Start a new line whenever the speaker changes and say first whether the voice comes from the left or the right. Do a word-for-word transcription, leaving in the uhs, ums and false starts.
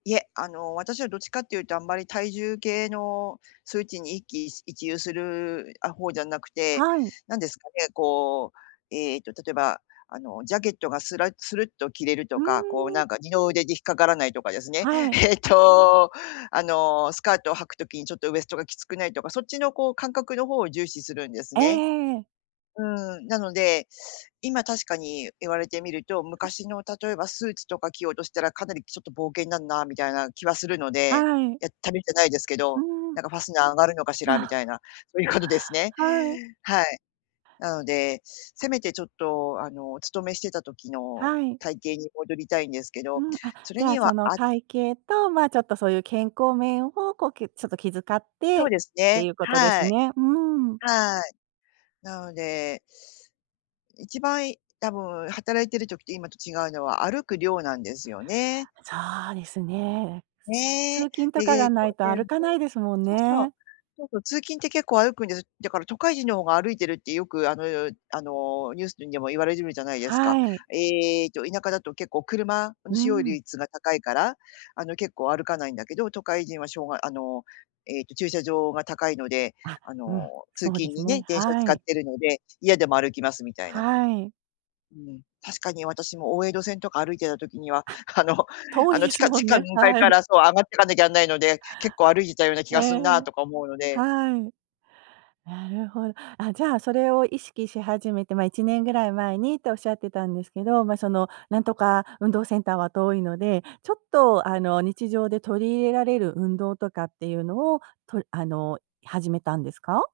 left: いえ、あの、私はどっちかっていうと、あんまり体重計の数値に、一喜い一憂する、あ、方じゃなくて。
right: はい。
left: 何ですかねこう、ええと、例えば、あの、ジャケットがスラッスルッと着れる
right: う
left: と
right: ん
left: か、こう、
right: うんうん。
left: なんか、二の腕で引っかからないとかですね。
right: はい。
left: ええと、あの、スカートを履く時に、ちょっとウエストがきつくないとか。そっちの、こう、感覚の方を重視するんです
right: えええ
left: ね。
right: えええ。
left: うん、なので、今、確かに言われてみると、
right: あ。
left: 昔の、例えばスーツとか着ようとしたら、かなり、ちょっと「冒険になるな」みたいな気はするので。
right: はい。
left: やってみたないですけ
right: う
left: ど、
right: んうん。
left: なんか「ファスナー上がるのかし
right: あ
left: ら」み
right: あ。
left: たいな。そういうことですね。
right: はい。
left: はい。なので、せめて、ちょっと、あの、お勤めしてた時の
right: はい。
left: 体型に戻りたいんですけど。
right: うん。あ、
left: そ
right: じ
left: れ
right: ゃあ、
left: に
right: そ
left: は、
right: の、
left: あ
right: 体型と、ま、ちょっと、そういう健康面を、こう、けちょっと、気遣って
left: そうです
right: っ
left: ね。
right: ていうことです
left: はい。
right: ね。うーん。
left: はい。なので一番、い多分働いてる時と今と違うのは、歩く量なんですよね。
right: そうですね。
left: ね
right: 通
left: え。。
right: 勤とかが
left: [unintelligible]
right: な
left: そう
right: いと歩かない
left: そ
right: ですもん
left: う
right: ね。
left: そうそう。通勤って結構歩くんです。だから、都会人の方が歩いてるって、よく、あのあの、ニュースでも言われてるじゃないですか。
right: はい。
left: ええと、田舎だと結構、車の
right: う
left: 使用
right: ん。
left: 率が高いから、あの、結構歩かないんだけど。都会人は、しょうがあの、ええと、駐車場が高いので、
right: あ、
left: あ
right: うん。
left: の、通
right: そう
left: 勤
right: です
left: にね、
right: ね。
left: 電車
right: は
left: 使っ
right: い。
left: てるので、嫌でも歩きますみたいな。
right: はい。
left: うん。確かに私も、大江戸線とか歩いてた時には、
right: あ、
left: あの
right: 遠
left: あ
right: い
left: の、
right: で
left: 地
right: す
left: 下
right: も
left: 地
right: ん
left: 下ウ
right: ね。
left: ン階
right: は
left: か
right: い。
left: ら、そう、上がっていかなきゃなんないので、結構歩いてたような気が
right: え
left: すんなあ
right: え。
left: とか思うので。
right: はい。なるほ。あ、じゃあ、それを意識し始めて、まあ、いちねんぐらい前にって仰ってたんですけど。ま、その、なんとか運動センターは遠いので、ちょっと、あの、日常で取り入れられる運動とかっていうのを、とあの、始めたんですか？